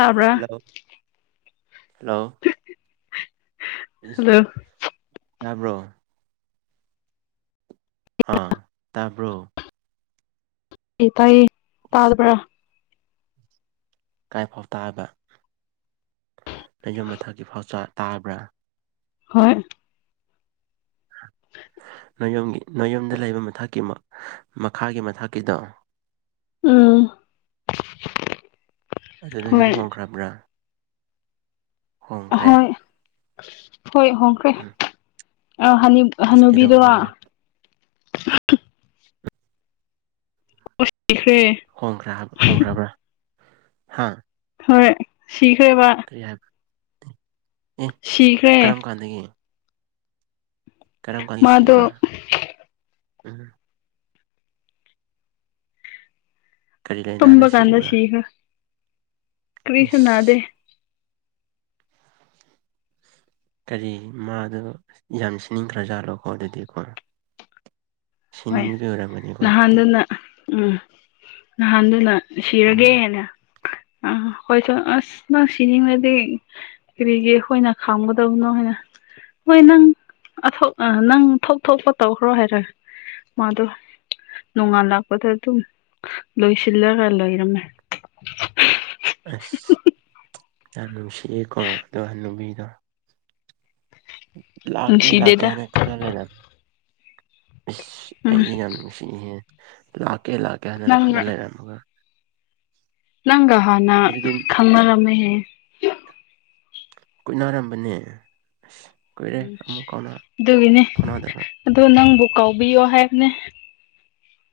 ꯇꯥꯕ꯭ꯔꯥ hello hello hello ꯅ꯭ꯔꯣ ꯑꯥ ꯇꯥꯕ꯭ꯔꯣ ꯏ ꯇꯏ ꯇꯥꯗꯕꯔ ꯀꯥꯏ ꯐꯥꯎ ꯇꯥꯕ ꯂꯩꯌꯨꯝ ꯃꯊꯛꯀꯤ ꯐꯥꯎ ꯇꯥꯕ꯭ꯔꯥ ꯍꯣꯏ ꯑꯣ ꯅꯣꯡꯣꯌꯌꯣꯝꯒꯤ ꯅꯣꯌꯝꯗ ꯂꯩꯕ ꯃꯊꯥꯛꯀꯤ ꯑꯃ ꯃꯈꯥꯒꯤ ꯃꯊꯛꯀꯤꯗꯣ ꯎꯝ ꯑꯗꯨꯗ ꯍꯣꯏ ꯌꯨꯝ ꯍꯣꯡꯈ꯭ꯔꯕ꯭ꯔꯥ ꯍꯣꯡꯈ꯭ꯔꯦ ꯍꯣꯏ ꯍꯣꯏ ꯍꯣꯏ ꯎꯝ [unintelligible] ꯑ ꯑꯁ ꯍꯅꯨꯕꯤꯗꯨ ꯀꯩꯗꯧꯕꯒꯤꯔ ꯄꯁꯤꯈ꯭ꯔꯦ ꯍꯣꯡꯒ꯭ꯔꯥ ꯍꯥꯏꯕ ꯍꯣꯡꯈ꯭ꯔꯕ꯭ꯔꯥ ꯍꯥꯥ ꯍꯣꯏ ꯁꯤꯈ꯭ꯔꯦꯕ ꯀꯔꯤ ꯍꯥꯏꯕ ꯑꯦ ꯁꯤꯈ꯭ꯔꯦ ꯀꯔꯝ ꯀꯥꯟꯗꯒꯤ ꯀꯔꯝ ꯃꯥꯗꯣ ꯀꯥꯂꯤꯁꯤꯕ ꯎꯝ ꯀꯔꯤ ꯂꯥꯏꯅꯥꯅ ꯇꯨꯝꯕ ꯀꯥꯟꯗ ꯁꯤꯕ꯭ꯔꯥ ꯁꯤꯈ ꯀ꯭ꯔꯤꯁꯟꯅꯥꯗꯦ ꯏꯁ ꯀꯔꯤ ꯃꯥꯗꯣ ꯌꯥꯝꯁꯤꯅꯤꯡꯈ꯭ꯔꯖꯥꯠꯂꯣꯀꯣ ꯑꯗꯨꯗꯤꯀꯣ ꯍꯣꯏ ꯁꯅꯤꯒ ꯑꯣꯔ ꯃꯅꯤ ꯀꯊꯗꯤ ꯅꯍꯥꯟꯗꯨꯅ ꯎꯝ ꯅꯍꯥꯟꯗꯨꯅ ꯎꯝ ꯁꯤꯔꯒꯦꯅ ꯑ ꯍꯣꯏꯁꯨ ꯑꯁ ꯅꯪ ꯁꯤꯅꯤꯡꯉꯗꯤ ꯀꯔꯤꯒꯤ ꯑꯩꯈꯣꯏꯅ ꯈꯥꯝꯒꯗꯕꯅꯣ ꯍꯥꯏꯅ ꯍꯣꯏ ꯅꯪꯊ ꯅꯪ ꯊꯣꯛ ꯊꯣꯛꯄ ꯇꯧꯈ꯭ꯔꯣ ꯍꯥꯏꯔꯒꯦ ꯃꯥꯗꯣ ꯅꯣꯡꯉꯥꯜꯂꯛꯄꯗ ꯑꯗꯨꯝ ꯂꯣꯏꯁꯤꯜꯂꯒ ꯂꯩꯏꯔꯝꯃꯦ ꯑꯁ ꯌꯥꯝ ꯅꯨꯡꯁꯤꯑꯀꯣ ꯑꯣ ꯍ ꯅꯨꯨꯕꯤꯗꯣ ꯂꯥꯛꯀꯦ ꯂꯥꯛꯀꯦ ꯅꯨꯡꯁꯤꯗꯦꯗ ꯍꯥꯏꯅ ꯈꯜꯍꯜꯂꯦꯗ ꯏꯁꯁ ꯎꯝ ꯑꯩꯗꯤ ꯌꯥꯝ ꯅꯨꯡ ꯁꯤꯍꯦ ꯂꯥꯛꯀꯦ ꯂꯥꯛꯀꯦ ꯍꯥꯏꯗꯅ ꯅꯪꯒ ꯈꯜꯂ ꯂꯩꯔꯝꯃꯒ ꯅꯪꯒ ꯍꯥꯟꯅ ꯑꯗꯨꯗꯤ ꯈꯪꯅꯔꯝꯃꯦꯍꯦ ꯀꯨꯠꯅꯔꯝꯕꯅꯦ ꯑꯁ ꯎ ꯗꯨꯒꯤꯅꯤ ꯐꯥꯎꯅꯗꯕ ꯑꯗꯣ ꯅꯪꯕꯨ ꯀꯥꯎꯕꯤꯌꯣ ꯍꯥꯏꯕꯅꯦ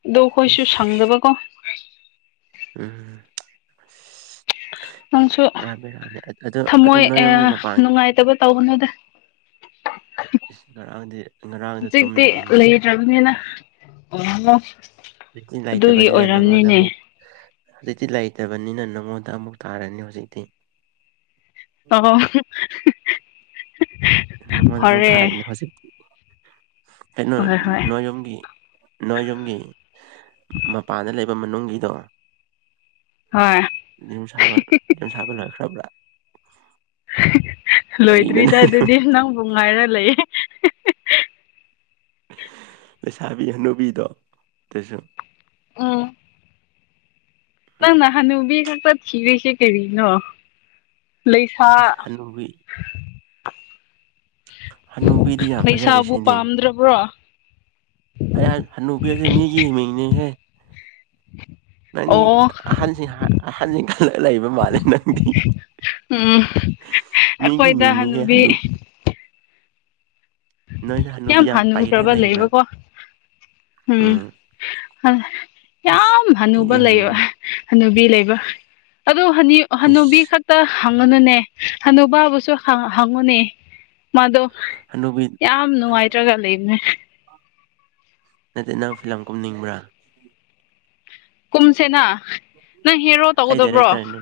ꯑꯗꯣ ꯑꯩꯈꯣꯏꯁꯨ ꯏꯁ ꯁꯪꯗꯕꯀꯣ ꯎꯝ ꯅꯪꯁꯨ ꯄꯨꯔꯥ ꯕꯦꯔꯥꯅꯦ ꯑꯗꯣ ꯑꯗꯨ ꯊꯝꯃꯣꯏ ꯅꯣꯏꯌꯨꯝꯒꯤ ꯃꯄꯥꯟꯒꯤ ꯅꯨꯡꯉꯥꯏꯇꯕ ꯇꯧꯅꯨꯗ ꯏꯁ ꯉꯔꯥꯡꯗꯤ ꯉꯔꯥꯡꯗ ꯇꯨꯝꯗ꯭ꯔꯦꯅꯦ ꯇ꯭ꯔꯅꯤꯅ ꯑꯣ ꯍꯨꯖꯤꯛ ꯂꯩꯇꯕꯅꯤꯅ ꯅꯪꯉꯣꯟꯗ ꯑꯃꯨꯛ ꯍꯧꯖꯤꯛꯇꯤ ꯂꯩꯇꯕꯅꯤꯅ ꯅꯪꯉꯣꯟꯗ ꯑꯃꯨꯛ ꯇꯥꯔꯅꯤ ꯍꯧꯖꯤꯛꯇꯤ ꯑꯣ ꯅꯪꯉꯣꯟꯗ ꯑꯃꯨꯛ ꯐꯔꯦ ꯊꯥꯔꯤꯅꯦ ꯍꯧꯖꯤꯛꯇꯤ ꯀꯩꯅꯣ ꯍꯣꯏ ꯍꯣꯏ ꯅꯣꯏ ꯌꯨꯝꯒꯤ ꯅꯣꯏ ꯌꯨꯝꯒꯤ ꯃꯄꯥꯟꯗ ꯂꯩꯕ ꯃꯅꯨꯡꯒꯤꯗꯣ ꯍꯣꯏ ꯌꯨꯝ ꯌꯨꯝ ꯁꯥꯕ ꯂꯣꯏꯈ꯭ꯔꯥꯕ꯭ꯔꯥ ꯀꯔꯤꯅꯣ ꯂꯣꯏꯗ꯭ꯔꯤꯗ ꯑꯗꯨꯗꯤ ꯅꯪꯕꯨ ꯉꯥꯏꯔ ꯂꯩꯌꯦ ꯂꯩꯩꯁꯥꯕꯤ ꯍꯅꯨꯕꯤꯗꯣ ꯇꯩꯁꯨ ꯑꯝ ꯎꯝ ꯅꯪ ꯅ ꯍꯅꯨꯕꯤ ꯈꯛꯇ ꯊꯤꯔꯤꯁꯦ ꯀꯔꯤꯅꯣ ꯂꯩꯁꯥ ꯑꯁ ꯍꯅꯨꯕꯤ ꯍꯅꯨꯕꯤꯗꯤ ꯌꯥꯝꯐꯖꯔꯤ ꯂꯩꯁꯥꯕꯨ ꯁꯤꯗꯤ ꯄꯥꯝꯗ꯭ꯔꯕ꯭ꯔꯣ ꯑꯩꯍꯥꯏ ꯍꯅꯨꯕꯤ ꯍꯥꯏꯖꯦ ꯃꯤꯒꯤ ꯃꯤꯡꯅꯤꯍꯦ ꯅꯪꯗꯤ ꯑꯣ ꯑꯍꯟ ꯑꯍꯟꯁꯤꯡ ꯈꯜꯂ ꯂꯩꯕ ꯃꯥꯜꯂꯤ ꯅꯪ ꯎꯝ ꯃꯤꯒꯤ ꯑꯈꯣꯏꯗ ꯃꯤꯡꯅꯤꯍꯦ ꯍꯅꯨꯕꯤ ꯅꯣꯏꯗ ꯍꯅꯨꯕꯤ ꯌꯥꯝ ꯄꯩꯔꯒ ꯍꯥꯟꯅꯨꯗꯕ ꯂꯩꯕ꯭ꯔꯥ ꯂꯩꯕꯀꯣ ꯎꯝ ꯏꯁ ꯌꯥꯝ ꯑꯩꯗꯤ ꯍꯅꯨꯕ ꯍꯅꯨ ꯂꯩꯕ ꯍꯅꯨꯕꯤ ꯂꯩꯕ ꯑꯗꯨ ꯍꯅꯨꯕꯤ ꯏꯁ ꯈꯛ ꯇ ꯍꯪꯉꯨꯅꯨꯅꯦ ꯍꯅꯨꯕꯥꯕꯨꯁꯨ ꯍꯪꯉꯨꯅꯦ ꯃꯥꯗꯣ ꯍꯅꯨꯕꯤ ꯌꯥꯝ ꯅꯨꯡꯉꯥꯏꯇ꯭ꯔꯒ ꯂꯩꯕꯅꯦ ꯅꯠꯇꯦ ꯅꯪ ꯐꯤꯂꯝ ꯀꯨꯝꯅꯤꯡꯕ꯭ꯔꯥ ꯀꯨꯝꯁꯦꯅ ꯅꯪ ꯍꯦꯔꯣ ꯑꯩ ꯇꯧꯒꯗꯕ꯭ꯔꯣ ꯗꯥꯏꯔꯦꯛꯇꯔꯅꯦ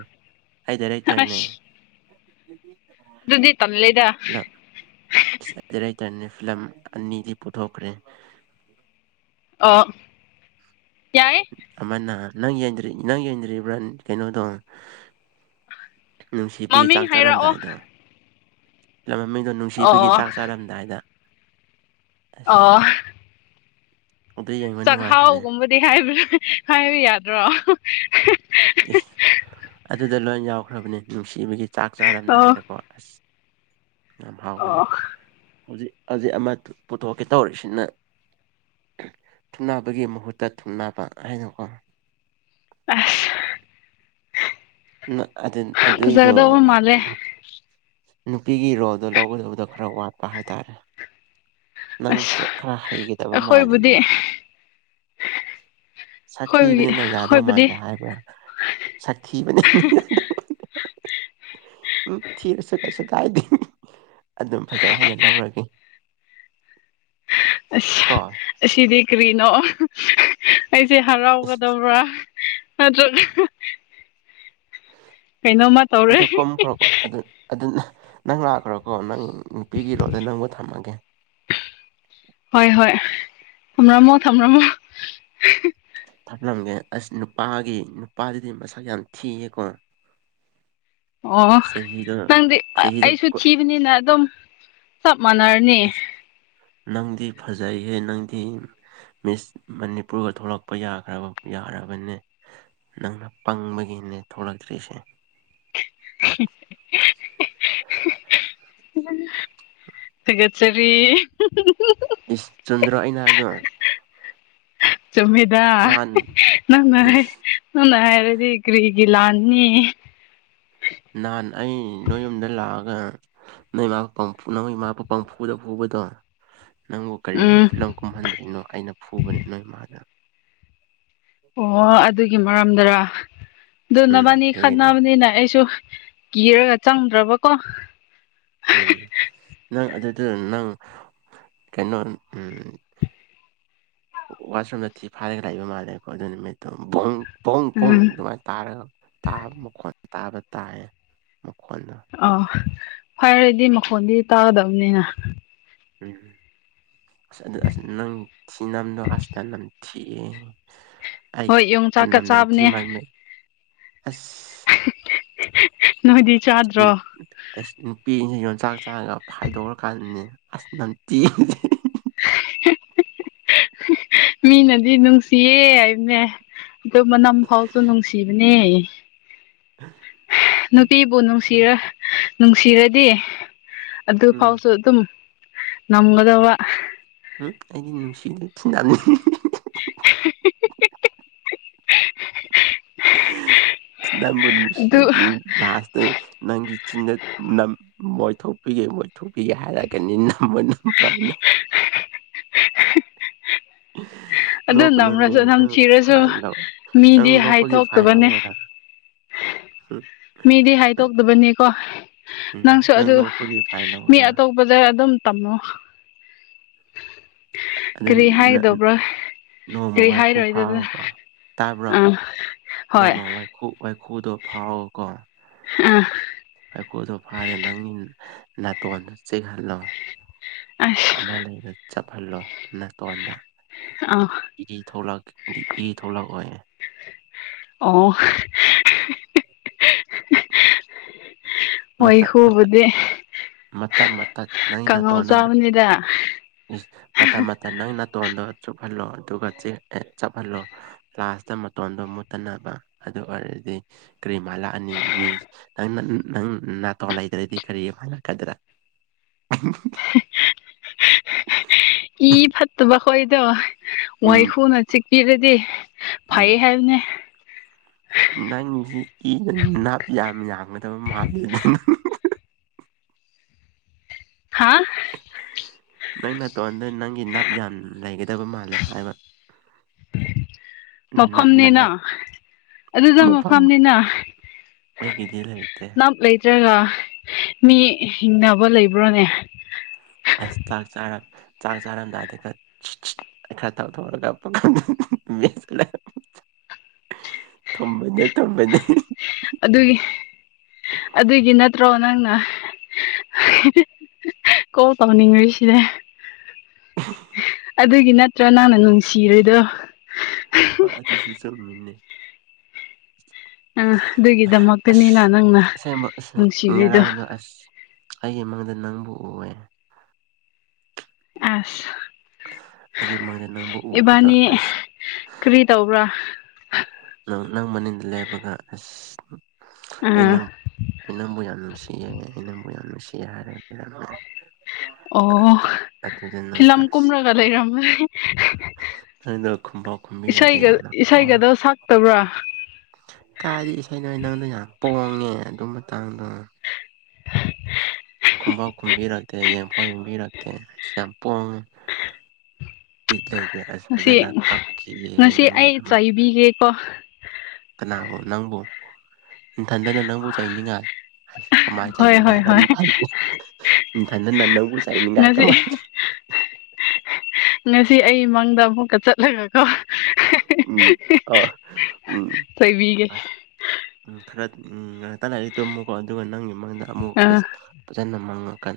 ꯑꯩ ꯗꯥꯏꯔꯦꯛꯇꯔꯅꯦ ꯑꯁ ꯐꯤꯂꯝ ꯑꯗꯨꯗꯤ ꯇꯜꯂꯦꯗ ꯗꯥꯏꯔꯦꯛꯇꯔꯅꯦ ꯐꯤꯂꯝ ꯑꯅꯤꯗꯤ ꯄꯨꯊꯣꯛꯈ꯭ꯔꯦ ꯑꯣ ꯌꯥꯏꯌꯦ ꯑꯃꯅ ꯅꯪ ꯅꯪ ꯌꯦꯡꯗ꯭ꯔꯤꯕ꯭ꯔꯥ ꯀꯩꯅꯣꯗꯣ ꯅꯨꯡꯁꯤꯕꯤ ꯃꯃꯤꯡ ꯆꯥꯛ ꯍꯥꯏꯔꯛꯑꯣ ꯆꯥꯔꯝꯗꯥꯏꯗꯣ ꯂꯝꯝꯃꯤꯡꯗꯨ ꯅꯨꯡꯁꯤꯕꯒꯤ ꯑꯣ ꯆꯥꯛ ꯆꯥꯔꯝꯗꯥꯏꯗ ꯑꯣ ꯑꯁ ꯑꯗꯨ ꯌꯦꯡꯕ ꯅꯨꯡꯉꯥꯏꯕꯅꯦ ꯆꯥꯛꯍꯥꯎꯒꯨꯝꯕꯗꯤ ꯍꯥꯏꯕ ꯍꯥꯏꯕ ꯌꯥꯗ꯭ꯔꯣ ꯏꯁ ꯑꯗꯨꯗ ꯂꯣꯏ ꯌꯥꯎꯈ꯭ꯔꯕꯅꯦ ꯅꯨꯡꯁꯤꯕꯒꯤ ꯆꯥꯛ ꯑꯣ ꯆꯥꯔꯝꯗꯥꯏꯗꯀꯣ ꯑꯁ ꯌꯥꯝ ꯍꯥꯎꯕꯅꯦ ꯑꯣ ꯍꯧꯖꯤꯛ ꯍꯧꯖꯤꯛ ꯑꯃ ꯄꯨꯊꯣꯛꯀꯦ ꯇꯧꯔꯤꯁꯤꯅ ꯊꯨꯡꯅꯕꯒꯤ ꯃꯍꯨꯠꯇ ꯊꯨꯡꯅꯕ ꯍꯥꯏꯅꯀꯣ ꯑꯥꯍ ꯅ ꯑꯗꯨꯟ ꯑꯗꯨꯏꯗꯣ ꯐꯖꯒꯗꯧꯕ ꯃꯥꯜꯂꯦ ꯅꯨꯄꯤꯒꯤ ꯔꯣꯜꯗꯣ ꯂꯧꯒꯗꯕꯗꯣ ꯈꯔ ꯋꯥꯠꯄ ꯍꯥꯏꯇꯥꯔꯦ ꯅꯪ ꯑꯁ ꯈꯦꯠ ꯈꯔ ꯍꯩꯒꯗꯕ ꯑꯩꯈꯣꯏꯕꯨꯗꯤ ꯃꯥꯜꯂꯤꯅꯦ ꯑꯩꯈꯣꯏꯒꯤ ꯁꯠꯊꯤꯕꯅꯤꯅ ꯌꯥꯗꯧ ꯑꯩꯈꯣꯏꯕꯨꯗꯤ ꯃꯥꯟꯗꯦ ꯍꯥꯏꯕ꯭ꯔꯥ ꯁꯠꯊꯤꯕꯅꯤꯅ ꯎꯝ ꯊꯤꯔꯁꯨ ꯀꯩꯏꯁꯨ ꯀꯥꯏꯗꯦ ꯑꯗꯨꯝ ꯐꯖꯩ ꯍꯥꯏꯅ ꯂꯧꯔꯒꯦ ꯑꯁ ꯀꯣ ꯑꯁꯤꯗꯤ ꯀꯔꯤꯅꯣ ꯑꯩꯁꯦ ꯍꯔꯥꯎꯒꯗꯧꯕ꯭ꯔꯥ ꯑꯗꯨꯒ [inaudible] ꯇꯧꯔꯦ ꯑꯗꯨ ꯀꯨꯝꯈ꯭ꯔꯣꯀꯣ ꯑꯗꯨ ꯑꯗꯨ ꯅꯪ ꯂꯥꯛꯈ꯭ꯔꯣꯀꯣ ꯅꯪ ꯅꯨꯄꯤꯒꯤꯔꯣꯗ ꯅꯪꯕꯨ ꯊꯝꯃꯒꯦ ꯍꯣꯏ ꯍꯣꯏ ꯊꯝꯔꯝꯃꯣ ꯊꯝꯔꯝꯃꯣ ꯊꯞꯂꯝꯒꯦ ꯑꯁ ꯅꯨꯄꯥꯒꯤ ꯅꯨꯄꯥꯗꯨꯗꯤ ꯃꯁꯛ ꯌꯥꯝ ꯊꯤꯌꯦꯀꯣ [inaudible] ꯑꯣ ꯆꯍꯤꯗꯣ ꯅꯪꯗꯤ ꯆꯍꯤꯗꯣ ꯑꯩꯁꯨ ꯀꯨ ꯊꯤꯕꯅꯤꯅ ꯑꯗꯨꯝ ꯆꯞ ꯃꯥꯟꯅꯔ ꯑꯁ ꯅꯪꯗꯤ ꯐꯖꯩꯍꯦ ꯅꯪꯗꯤ ꯃꯤꯁ ꯃꯅꯤꯄꯨꯔꯒ ꯊꯣꯔꯛꯄ ꯌꯥꯈ꯭ꯔꯕ ꯌꯥꯔꯕꯅꯦ ꯅꯪꯅ ꯄꯪꯕꯒꯤꯅꯦ ꯊꯣꯛꯔꯛꯇ꯭ꯔꯤꯁꯦ [unintelligible] ꯊꯒꯠꯆꯔꯤ ꯏꯁ ꯆꯝꯗ꯭ꯔꯣ ꯑꯩꯅ ꯍꯥꯏꯕꯗꯣ ꯆꯨꯝꯃꯤꯗ ꯅꯍꯥꯟ ꯅꯪꯅ ꯏꯁ ꯅꯪꯅ ꯍꯥꯏꯔꯗꯤ ꯀꯔꯤꯒꯤ ꯂꯥꯟꯅꯤ ꯅꯍꯥꯟ ꯑꯩ ꯅꯣꯏ ꯌꯨꯝꯗ ꯂꯥꯛꯑꯒ ꯅꯣꯏ ꯃꯥ ꯄꯪꯐꯨꯅ ꯅꯣꯏ ꯃꯥ ꯄꯪꯐꯨꯗ ꯐꯨꯕꯗꯣ ꯅꯪꯕꯨ ꯀꯔꯤꯒꯤ ꯎꯝ ꯐꯤꯂꯝ ꯀꯨꯝꯍꯟꯗ꯭ꯔꯤꯅꯣ ꯑꯩꯅ ꯐꯨꯕꯅꯤ ꯅꯣꯏ ꯏꯃꯥꯗ ꯑꯣ ꯑꯗꯨꯒꯤ ꯃꯔꯝꯗꯔ ꯑꯗꯨ ꯎꯝ ꯅꯕꯅꯤ ꯑꯗꯨꯒꯤꯅꯤ ꯈꯠꯅꯕꯅꯤꯅ ꯑꯩꯁꯨ ꯀꯤꯔꯒ ꯆꯪꯗ꯭ꯔꯕꯀꯣ ꯎꯝ ꯅꯪ ꯑꯗꯨꯗ ꯅꯪ ꯀꯩꯅꯣ ꯎꯝ ꯋꯥꯁꯔꯨꯝꯗ ꯊꯤ ꯐꯥꯔꯒ ꯂꯩꯥꯕ ꯃꯥꯜꯂꯦꯀꯣ ꯑꯗꯨ ꯅꯨꯃꯤꯠꯇꯣ ꯕꯣꯡ ꯄꯣꯡ ꯄꯣꯡ ꯎꯝ ꯑꯗꯨꯃꯥꯏꯅ ꯇꯥꯔꯒꯥ ꯃꯈꯣꯟ ꯇꯥꯕ ꯇꯥꯏꯌꯦ ꯃꯈꯣꯟꯗꯣ ꯑꯣ ꯐꯥꯏꯔꯥꯗꯤ ꯃꯈꯣꯟꯗꯤ ꯇꯥꯒꯗꯕꯅꯤꯅ ꯎꯝ ꯑꯁ ꯑꯗꯨ ꯑꯁ ꯅꯪ ꯊꯤ ꯅꯝꯗꯣ ꯑꯁꯇ ꯅꯝꯊꯤ ꯑꯦ ꯍꯣꯏ ꯑꯩ ꯌꯣꯡꯆꯥꯛꯀ ꯃꯝ ꯅꯝ ꯊꯤ ꯆꯥꯕꯅꯦ ꯃꯥꯡꯅ ꯑꯁ ꯅꯣꯏꯗꯤ ꯎꯝ ꯆꯥꯗ꯭ꯔꯣ ꯅꯨꯄꯤꯖꯔꯡꯁꯤ ꯌꯣꯟꯆꯥꯛ ꯆꯥꯛꯔꯒ ꯐꯥꯏꯗꯣꯛꯔꯀꯥꯟꯗꯅꯦ ꯑꯁ ꯅꯝꯇꯤꯗꯤ [unintelligible] ꯃꯤꯅꯗꯤ ꯅꯨꯡꯁꯤꯌꯦ ꯍꯥꯏꯕꯅꯦ ꯑꯗꯨ ꯃꯅꯝ ꯐꯥꯎꯁꯨ ꯅꯨꯡꯁꯤꯕꯅꯦ ꯎꯝ ꯅꯨꯄꯤꯕꯨ ꯅꯨꯡꯁꯤꯔ ꯅꯨꯡꯁꯤꯔꯗꯤ ꯎꯝ ꯑꯗꯨꯐꯥꯎꯁꯨ ꯑꯗꯨꯝ ꯉꯝꯒꯗꯕ ꯎꯝ ꯑꯩꯗꯤ ꯅꯨꯁꯤꯗꯦ ꯊꯤꯅꯝꯅꯤ [unintelligible] ꯅꯪꯕꯨ ꯑꯗꯨ ꯅꯨꯡꯁꯤꯔꯗꯤ ꯂꯥꯁꯇ ꯅꯪꯒꯤ ꯆꯤꯟꯗ ꯅꯝ ꯃꯣꯏ ꯊꯣꯛꯄꯤꯒꯦ ꯃꯣꯏ ꯊꯣꯛꯄꯤꯒꯦ ꯍꯥꯏꯔꯛꯒꯅꯤ ꯅꯝꯃꯣ ꯅꯝꯃꯣ ꯍꯥꯏꯅ [inaudible] ꯑꯗꯨ ꯅꯣꯛꯅꯨꯅꯦ ꯅꯝꯔꯁꯨ ꯅꯪ ꯅꯝꯊꯤꯔꯁꯨ ꯐꯥꯏꯟ ꯂꯧ ꯅꯪ ꯃꯤꯗꯤ ꯅꯣꯛꯄꯒꯤ ꯐꯥꯏꯟ ꯍꯥꯏꯊꯣꯛꯇꯕꯅꯦ ꯂꯧꯋꯣꯔ [inaudible] ꯃꯤꯗꯤ ꯍꯥꯏꯗꯣꯛꯇꯕꯅꯤꯀꯣ ꯎꯝ ꯅꯪꯁꯨ ꯅꯪ ꯑꯗꯨ ꯅꯣꯛꯄꯒꯤ ꯐꯥꯏꯟ ꯃꯤ ꯂꯧꯒꯦꯔꯥ ꯑꯇꯣꯞ ꯗ ꯑꯗꯨꯝ ꯇꯝꯃꯣ ꯑꯗꯨ ꯀꯔꯤ ꯍꯥꯏꯒꯗꯧꯕ꯭ꯔꯥ [unintelligible] ꯅꯣꯡꯃ ꯀꯔꯤ ꯋꯥꯏ ꯈꯨ ꯍꯥꯏꯔꯣꯏꯗꯕ ꯐꯥꯕꯀꯣ ꯇꯥꯕ꯭ꯔꯣ ꯑꯥ ꯍꯣꯏ ꯅꯣꯡꯃ ꯋꯥꯏ ꯈꯨꯋꯥꯏꯈꯨꯗꯣ ꯐꯥꯎꯋꯣ ꯀꯣ ꯑꯥ ꯋꯥꯏꯈꯨꯗꯣ ꯐꯥꯔꯦ ꯅꯪꯒꯤ ꯅꯥꯇꯣꯟꯗꯣ ꯆꯦꯛꯍꯜꯂꯣ ꯑꯁ ꯑꯃ ꯂꯩꯅ ꯆꯞꯍꯜꯂꯣ ꯅꯇꯣꯟꯗ ꯑꯥ ꯏ ꯊꯣꯛꯂꯛꯗꯤ ꯏ ꯊꯣꯛꯂꯛꯑꯣꯌꯦ ꯑꯣ ꯃꯇꯠ ꯃꯇꯠ ꯋꯥꯏꯈꯨꯕꯨꯗꯤ ꯃꯇꯠ ꯃꯇꯠ ꯅꯪꯩꯅ ꯀꯥꯡꯉꯧ ꯇꯣꯟ ꯆꯥꯕꯅꯤꯗ ꯏꯁ ꯃꯇꯝ ꯑ ꯅꯪ ꯅꯥꯇꯣꯟꯗꯣ ꯆꯨꯞꯍꯜꯂꯣ ꯑꯗꯨꯒ ꯆ ꯑꯦ ꯆꯞꯍꯜꯂꯣ ꯂꯥꯁꯇ ꯃꯇꯣꯟꯗꯣ ꯃꯨꯠꯇꯅꯕ ꯑꯗꯨ ꯑꯣꯏꯔꯗꯤ ꯀꯔꯤꯃꯜꯂꯥꯛꯑꯅꯤ ꯃꯤ ꯅꯪ ꯅꯪ ꯅꯥꯇꯣꯟ ꯂꯩꯇ꯭ꯔꯗꯤ ꯀꯔꯤ ꯍꯥꯏꯔꯛꯀꯗ꯭ꯔꯥ ꯀ ꯐꯠꯇꯕ ꯑꯩꯈꯣꯏꯗꯣ ꯎꯝ ꯋꯥꯩꯈꯨꯅ ꯆꯤꯛꯄꯤꯔꯗꯤ ꯎꯝ ꯐꯩ ꯍꯥꯏꯕꯅꯦ ꯅꯪꯁꯤ ꯏꯗ ꯅꯥꯞ ꯌꯥꯝ ꯌꯥꯡꯒꯗꯕ ꯃꯥꯜꯂꯦ ꯑꯗꯨꯪ ꯍꯥꯥ ꯅꯪ ꯅ ꯇꯣꯟꯗ ꯅꯪꯒꯤ ꯅꯥꯞ ꯌꯥꯝ ꯂꯩꯒꯗꯕ ꯃꯥꯜꯂꯦ ꯍꯥꯏꯕ ꯅꯅꯥꯞ ꯃꯐꯝꯅꯤꯅ ꯅꯅꯥꯞ ꯑꯗꯨꯗ ꯃꯐꯝꯅꯤꯅ ꯃꯣꯏꯒꯗ ꯂꯩꯥꯏꯇꯦ ꯅꯞ ꯂꯩꯇ꯭ꯔꯒ ꯃꯤ ꯍꯤꯡꯅꯕ ꯂꯩꯕ꯭ꯔꯣꯅꯦ ꯑꯁ ꯆꯥꯛ ꯆꯥꯔꯝ ꯆꯥꯛ ꯆꯥꯔꯝꯗꯥꯏꯗꯒ ꯈꯔ ꯇꯧꯊꯣꯛ ꯑꯒ ꯃꯦꯠꯁꯟꯂꯒꯥ ꯊꯨꯝꯕꯅꯦ ꯊꯨꯝꯕꯅꯦ ꯑꯗꯨꯒꯤ ꯑꯗꯨꯒꯤ ꯅꯠꯇ꯭ꯔꯣ ꯅꯪꯅ ꯀꯣꯜ ꯇꯧꯅꯤꯡꯉꯔꯤꯁꯤꯅꯦ [unintelligible] ꯑꯗꯨꯒꯤ ꯅꯠꯇ꯭ꯔꯣ ꯅꯪꯅ ꯅꯨꯡꯁꯤꯔꯤꯗꯣ ꯍꯣꯏ ꯑꯗꯨꯁꯨ ꯆꯨꯝꯃꯤꯅꯦ ꯑꯥ ꯑꯗꯨꯒꯤꯗꯃꯛꯇꯅꯤꯅ ꯑꯁ ꯅꯪꯅ ꯑꯁꯦꯡꯕ ꯑꯁ ꯅꯨꯡꯁꯤꯕꯤꯗꯣ ꯉꯔꯥꯡꯅꯥ ꯑꯩꯒꯤ ꯃꯪꯗ ꯅꯪꯕꯨ ꯎꯑꯦ ꯑꯁ ꯑꯩꯒꯤ ꯃꯪꯗ ꯅꯪꯕꯨ ꯎꯕꯗꯣ ꯏꯕꯥꯅꯤ ꯑꯁ ꯀꯔꯤ ꯇꯧꯕ꯭ꯔꯥ ꯅꯪ ꯃꯅꯤꯡꯗ ꯂꯦꯞꯄꯒ ꯑꯁ ꯑꯥ ꯑꯩꯅꯪ ꯑꯩ ꯅꯪꯕꯨ ꯌꯥꯝ ꯅꯨꯡꯁꯤꯌꯦ ꯑꯩ ꯅꯪꯕꯨ ꯌꯥꯝ ꯅꯨꯡꯁꯤꯌꯦ ꯍꯥꯏꯔꯦꯗꯤ ꯑꯣ ꯐꯤꯂꯝ ꯀꯨꯝꯔꯒ ꯂꯩꯔꯝꯃꯦ ꯅꯪꯗ ꯈꯨꯝꯐꯥꯎ ꯈꯨꯝꯕꯤꯔꯗꯤ ꯌꯥꯝꯅ ꯄꯥꯎ ꯇꯕ꯭ꯔꯥ ꯀꯥꯏꯗꯤ ꯏꯁꯩ ꯅꯣꯏ ꯅꯪꯗ ꯌꯥꯝ ꯄꯣꯡꯉꯦ ꯑꯗꯨ ꯃꯇꯥꯡꯗꯣ ꯈꯨꯝꯐꯥꯎ ꯈꯨꯝꯕꯤꯔꯛꯇꯦ ꯌꯦꯡꯐꯥꯎ ꯌꯦꯡꯕꯤꯔꯛꯇꯦ ꯌꯥꯝ ꯄꯣꯡꯉꯤ ꯄꯤꯠ ꯂꯩꯇꯦ ꯑꯁ ꯉꯁꯤ ꯐꯖꯅ ꯀꯞꯈꯤꯑꯦ ꯅꯪꯒꯤ ꯗꯃꯛ ꯕꯤꯒꯦꯀꯣ ꯀꯅꯥꯕꯨꯣ ꯅꯪꯕꯨ ꯏꯊꯟꯗꯅ ꯅꯪꯕꯨ ꯆꯩꯅꯤꯡꯉꯥꯏ ꯀꯃꯥꯏꯅ ꯍꯣꯏ ꯆꯥꯏꯅꯤꯡꯉꯥꯏ ꯍꯣꯏ ꯍꯣꯏ ꯏꯊꯥꯟ ꯇꯥꯅꯥ ꯅꯪꯕꯨ ꯆꯩꯅꯤꯡꯉꯥꯏ ꯉꯁꯤ ꯀꯃꯥꯏ ꯉꯁꯤ ꯑꯩ ꯃꯪꯗ ꯑꯃꯨꯛꯀ ꯆꯠꯂꯒꯀꯣ ꯎꯝ ꯑꯥ ꯎꯝ ꯆꯩꯕꯤꯒꯦ ꯑꯁ ꯎꯝ ꯈꯔꯥ ꯎꯝ ꯅꯇꯥ ꯂꯥꯏꯔꯤ ꯇꯣꯝꯃꯨꯀꯣ ꯑꯗꯨꯒ ꯅꯪꯒꯤ ꯃꯪꯗ ꯑꯃꯨꯛ ꯈꯔ ꯑꯥ ꯐꯖꯅ ꯃꯪꯉꯀꯟ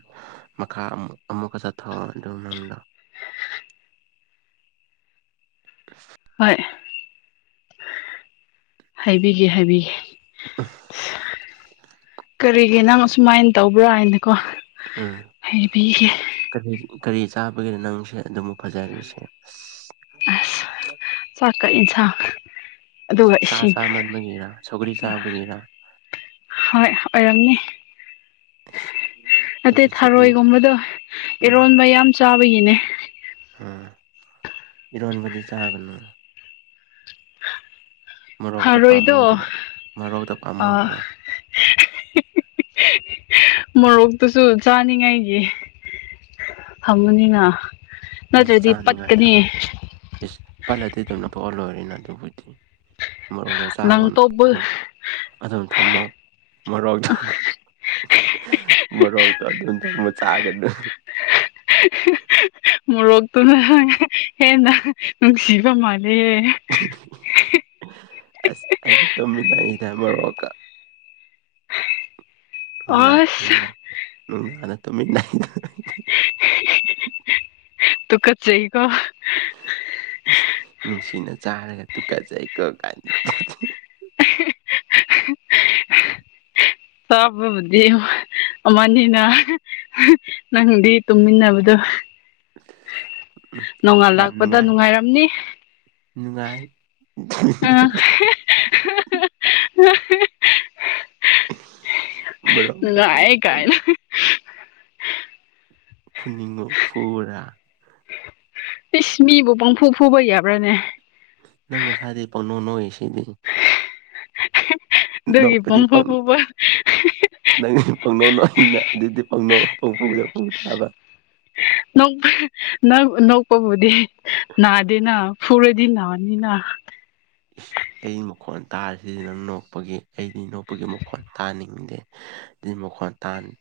ꯃꯈꯥ ꯑꯃꯨꯛ ꯑꯃꯨꯛꯀ ꯆꯠꯊꯣꯛꯑꯣ ꯑꯗꯨꯒ ꯅꯪꯗꯣ ꯀ [unintelligible] ꯍꯣꯏ ꯍꯥꯏꯕꯤꯒꯦ ꯍꯥꯏꯕꯤꯒ‌ꯦ [unintelligible] ꯀꯔꯤꯒꯤ ꯅꯪ ꯑꯁꯨꯃꯥꯏꯅ ꯇꯧꯕ꯭ꯔꯥ ꯍꯥꯏꯅꯀꯣ ꯎꯝ ꯍꯥꯏꯕꯤꯒꯦ ꯀꯔꯤ ꯀꯔꯤ ꯆꯥꯕꯒꯦ ꯅꯪꯁꯦ ꯑꯗꯨꯃꯨꯛ ꯐꯖꯔꯤꯁꯦ ꯑꯁ ꯑꯁ ꯆꯥꯛꯀ ꯏꯟꯁꯥꯡ ꯑꯗꯨꯒ ꯁꯥ ꯏꯁꯤꯡ ꯆꯥꯃꯟꯕꯒꯤꯔ ꯁꯧꯒ꯭ꯔꯤ ꯆꯥꯕꯒꯤꯔ ꯍꯣꯏ ꯑꯣꯏꯔꯝꯅꯤ ꯑꯁ ꯅꯠꯇꯦ ꯊꯔꯣꯏ ꯒꯨꯝꯕꯗꯣ ꯏꯔꯣꯟꯕ ꯌꯥꯝ ꯆꯥꯕꯒꯤꯅꯦ ꯑꯝ ꯏꯔꯣꯟ ꯕꯗꯤ ꯆꯥꯒꯅꯣ ꯃꯣꯔꯣꯛꯇꯣ ꯊꯔꯣꯏꯗꯣ ꯄꯥꯝꯃꯨꯗ꯭ꯔꯣ ꯃꯔꯣꯛꯇꯣ ꯑꯥ ꯄꯥꯝꯃꯨꯗ꯭ꯔꯣ ꯃꯣꯔꯣꯛꯇꯨꯁꯨ ꯆꯥꯅꯤꯡꯉꯥꯏꯒꯤ ꯍꯪꯃꯅꯤꯅ ꯏꯁ ꯅꯠꯇ꯭ꯔꯗꯤ ꯆꯥꯅꯤꯡꯉꯥꯏ ꯄꯠꯀꯅꯤ ꯊꯝꯃꯦ ꯏꯁ ꯄꯜꯂꯗꯤꯗꯨꯝ ꯂꯧꯊꯣꯛ ꯑ ꯂꯣꯏꯔꯣꯅ ꯑꯗꯨꯕꯨꯗꯤ ꯃꯣꯔꯣꯛꯗ ꯆꯥꯒꯅꯣ ꯂꯪꯇꯣꯞꯄ ꯑꯗꯨꯝ ꯑꯗꯨꯝ ꯊꯝꯃꯣ ꯃꯣꯔꯣꯛꯇꫭ ꯃꯣꯔꯣꯛꯇ ꯑꯗꯨꯝ ꯇꯝꯃꯥ ꯆꯥꯒꯅꯣ [unintelligible] ꯃꯣꯔꯣꯛꯇꯨꯅ ꯍꯦꯟꯅ ꯅꯨꯡꯁꯤꯕ ꯃꯥꯥꯟꯂꯤꯍꯦ ꯑꯁ ꯑꯩꯗꯤ ꯇꯨꯝꯃꯤꯟꯅ ꯑꯩꯅ ꯃꯔꯣꯛꯀ [unintelligible] ꯅꯨꯡꯗꯥ ꯑꯁ ꯅꯨꯡꯗꯥ ꯅꯨꯡꯗꯥꯅ ꯇꯨꯃꯤꯟꯅꯩ ꯇꯨ ꯒꯠꯆꯩꯀꯣ ꯏꯁ ꯅꯨꯡꯁꯤꯅ ꯆꯥꯔꯒ ꯇꯨꯀꯠꯆꯩ ꯀꯣ ꯀꯥꯏꯅ ꯆꯥꯕꯕꯨꯗꯤ ꯑꯃꯅꯤꯅꯥ ꯅꯪꯗꯤ ꯇꯨꯝꯃꯤꯟꯅꯕꯗꯨ ꯎꯝ ꯅꯣꯡꯉꯥꯜ ꯌꯥꯝ ꯂꯛꯄꯗ ꯅꯨꯡꯉꯥꯏ ꯅꯨꯡꯉꯥꯏꯔꯝꯅꯤ ꯅꯨꯡꯉꯥꯏ ꯑ ꯃꯔꯣꯛ ꯑꯃ ꯅꯨꯡꯉꯥꯏ ꯊꯝꯒꯗꯕ ꯀꯥꯏꯅ ꯐꯨꯅꯤꯡꯉ ꯐꯨꯔ ꯏꯁ ꯃꯤꯕꯨ ꯄꯪꯐꯨ ꯐꯨꯕ ꯌꯥꯕ꯭ꯔꯥꯅꯦ ꯅꯪ ꯉꯁꯥꯥꯏꯗꯩ ꯄꯪꯅꯣꯛ ꯅꯣꯛꯏ ꯁꯤꯗꯤ ꯑꯗꯨꯒꯤ ꯐꯪꯐꯨ ꯄꯪ ꯐꯨꯕ ꯅꯪ ꯄꯪꯅꯣꯛ ꯅꯣꯛꯏꯅ ꯑꯗꯨꯗꯤ ꯄꯪꯅꫭꯛ ꯄꯪꯐꯨꯗ ꯐꯨ ꯇꯥꯕ ꯅꯣꯛ ꯅꯣꯛꯄꯕꯨꯗꯤ ꯅꯥ ꯗꯤꯅ ꯐꯨꯔꯗꯤ ꯅꯥꯅꯤꯅ ꯏꯁ [unintelligible] ꯑꯩ ꯃꯈꯣꯟ ꯇꯥꯔꯤꯁꯤꯗꯤ ꯅꯪ ꯅꯣꯛꯄꯒꯤ ꯑꯩꯗꯤ ꯅꯣꯛꯄꯒꯤ ꯃꯈꯣꯟ ꯇꯥꯅꯤꯡꯗꯦ ꯑꯗꯨꯏ ꯃꯈꯣꯟ ꯇꯥꯟ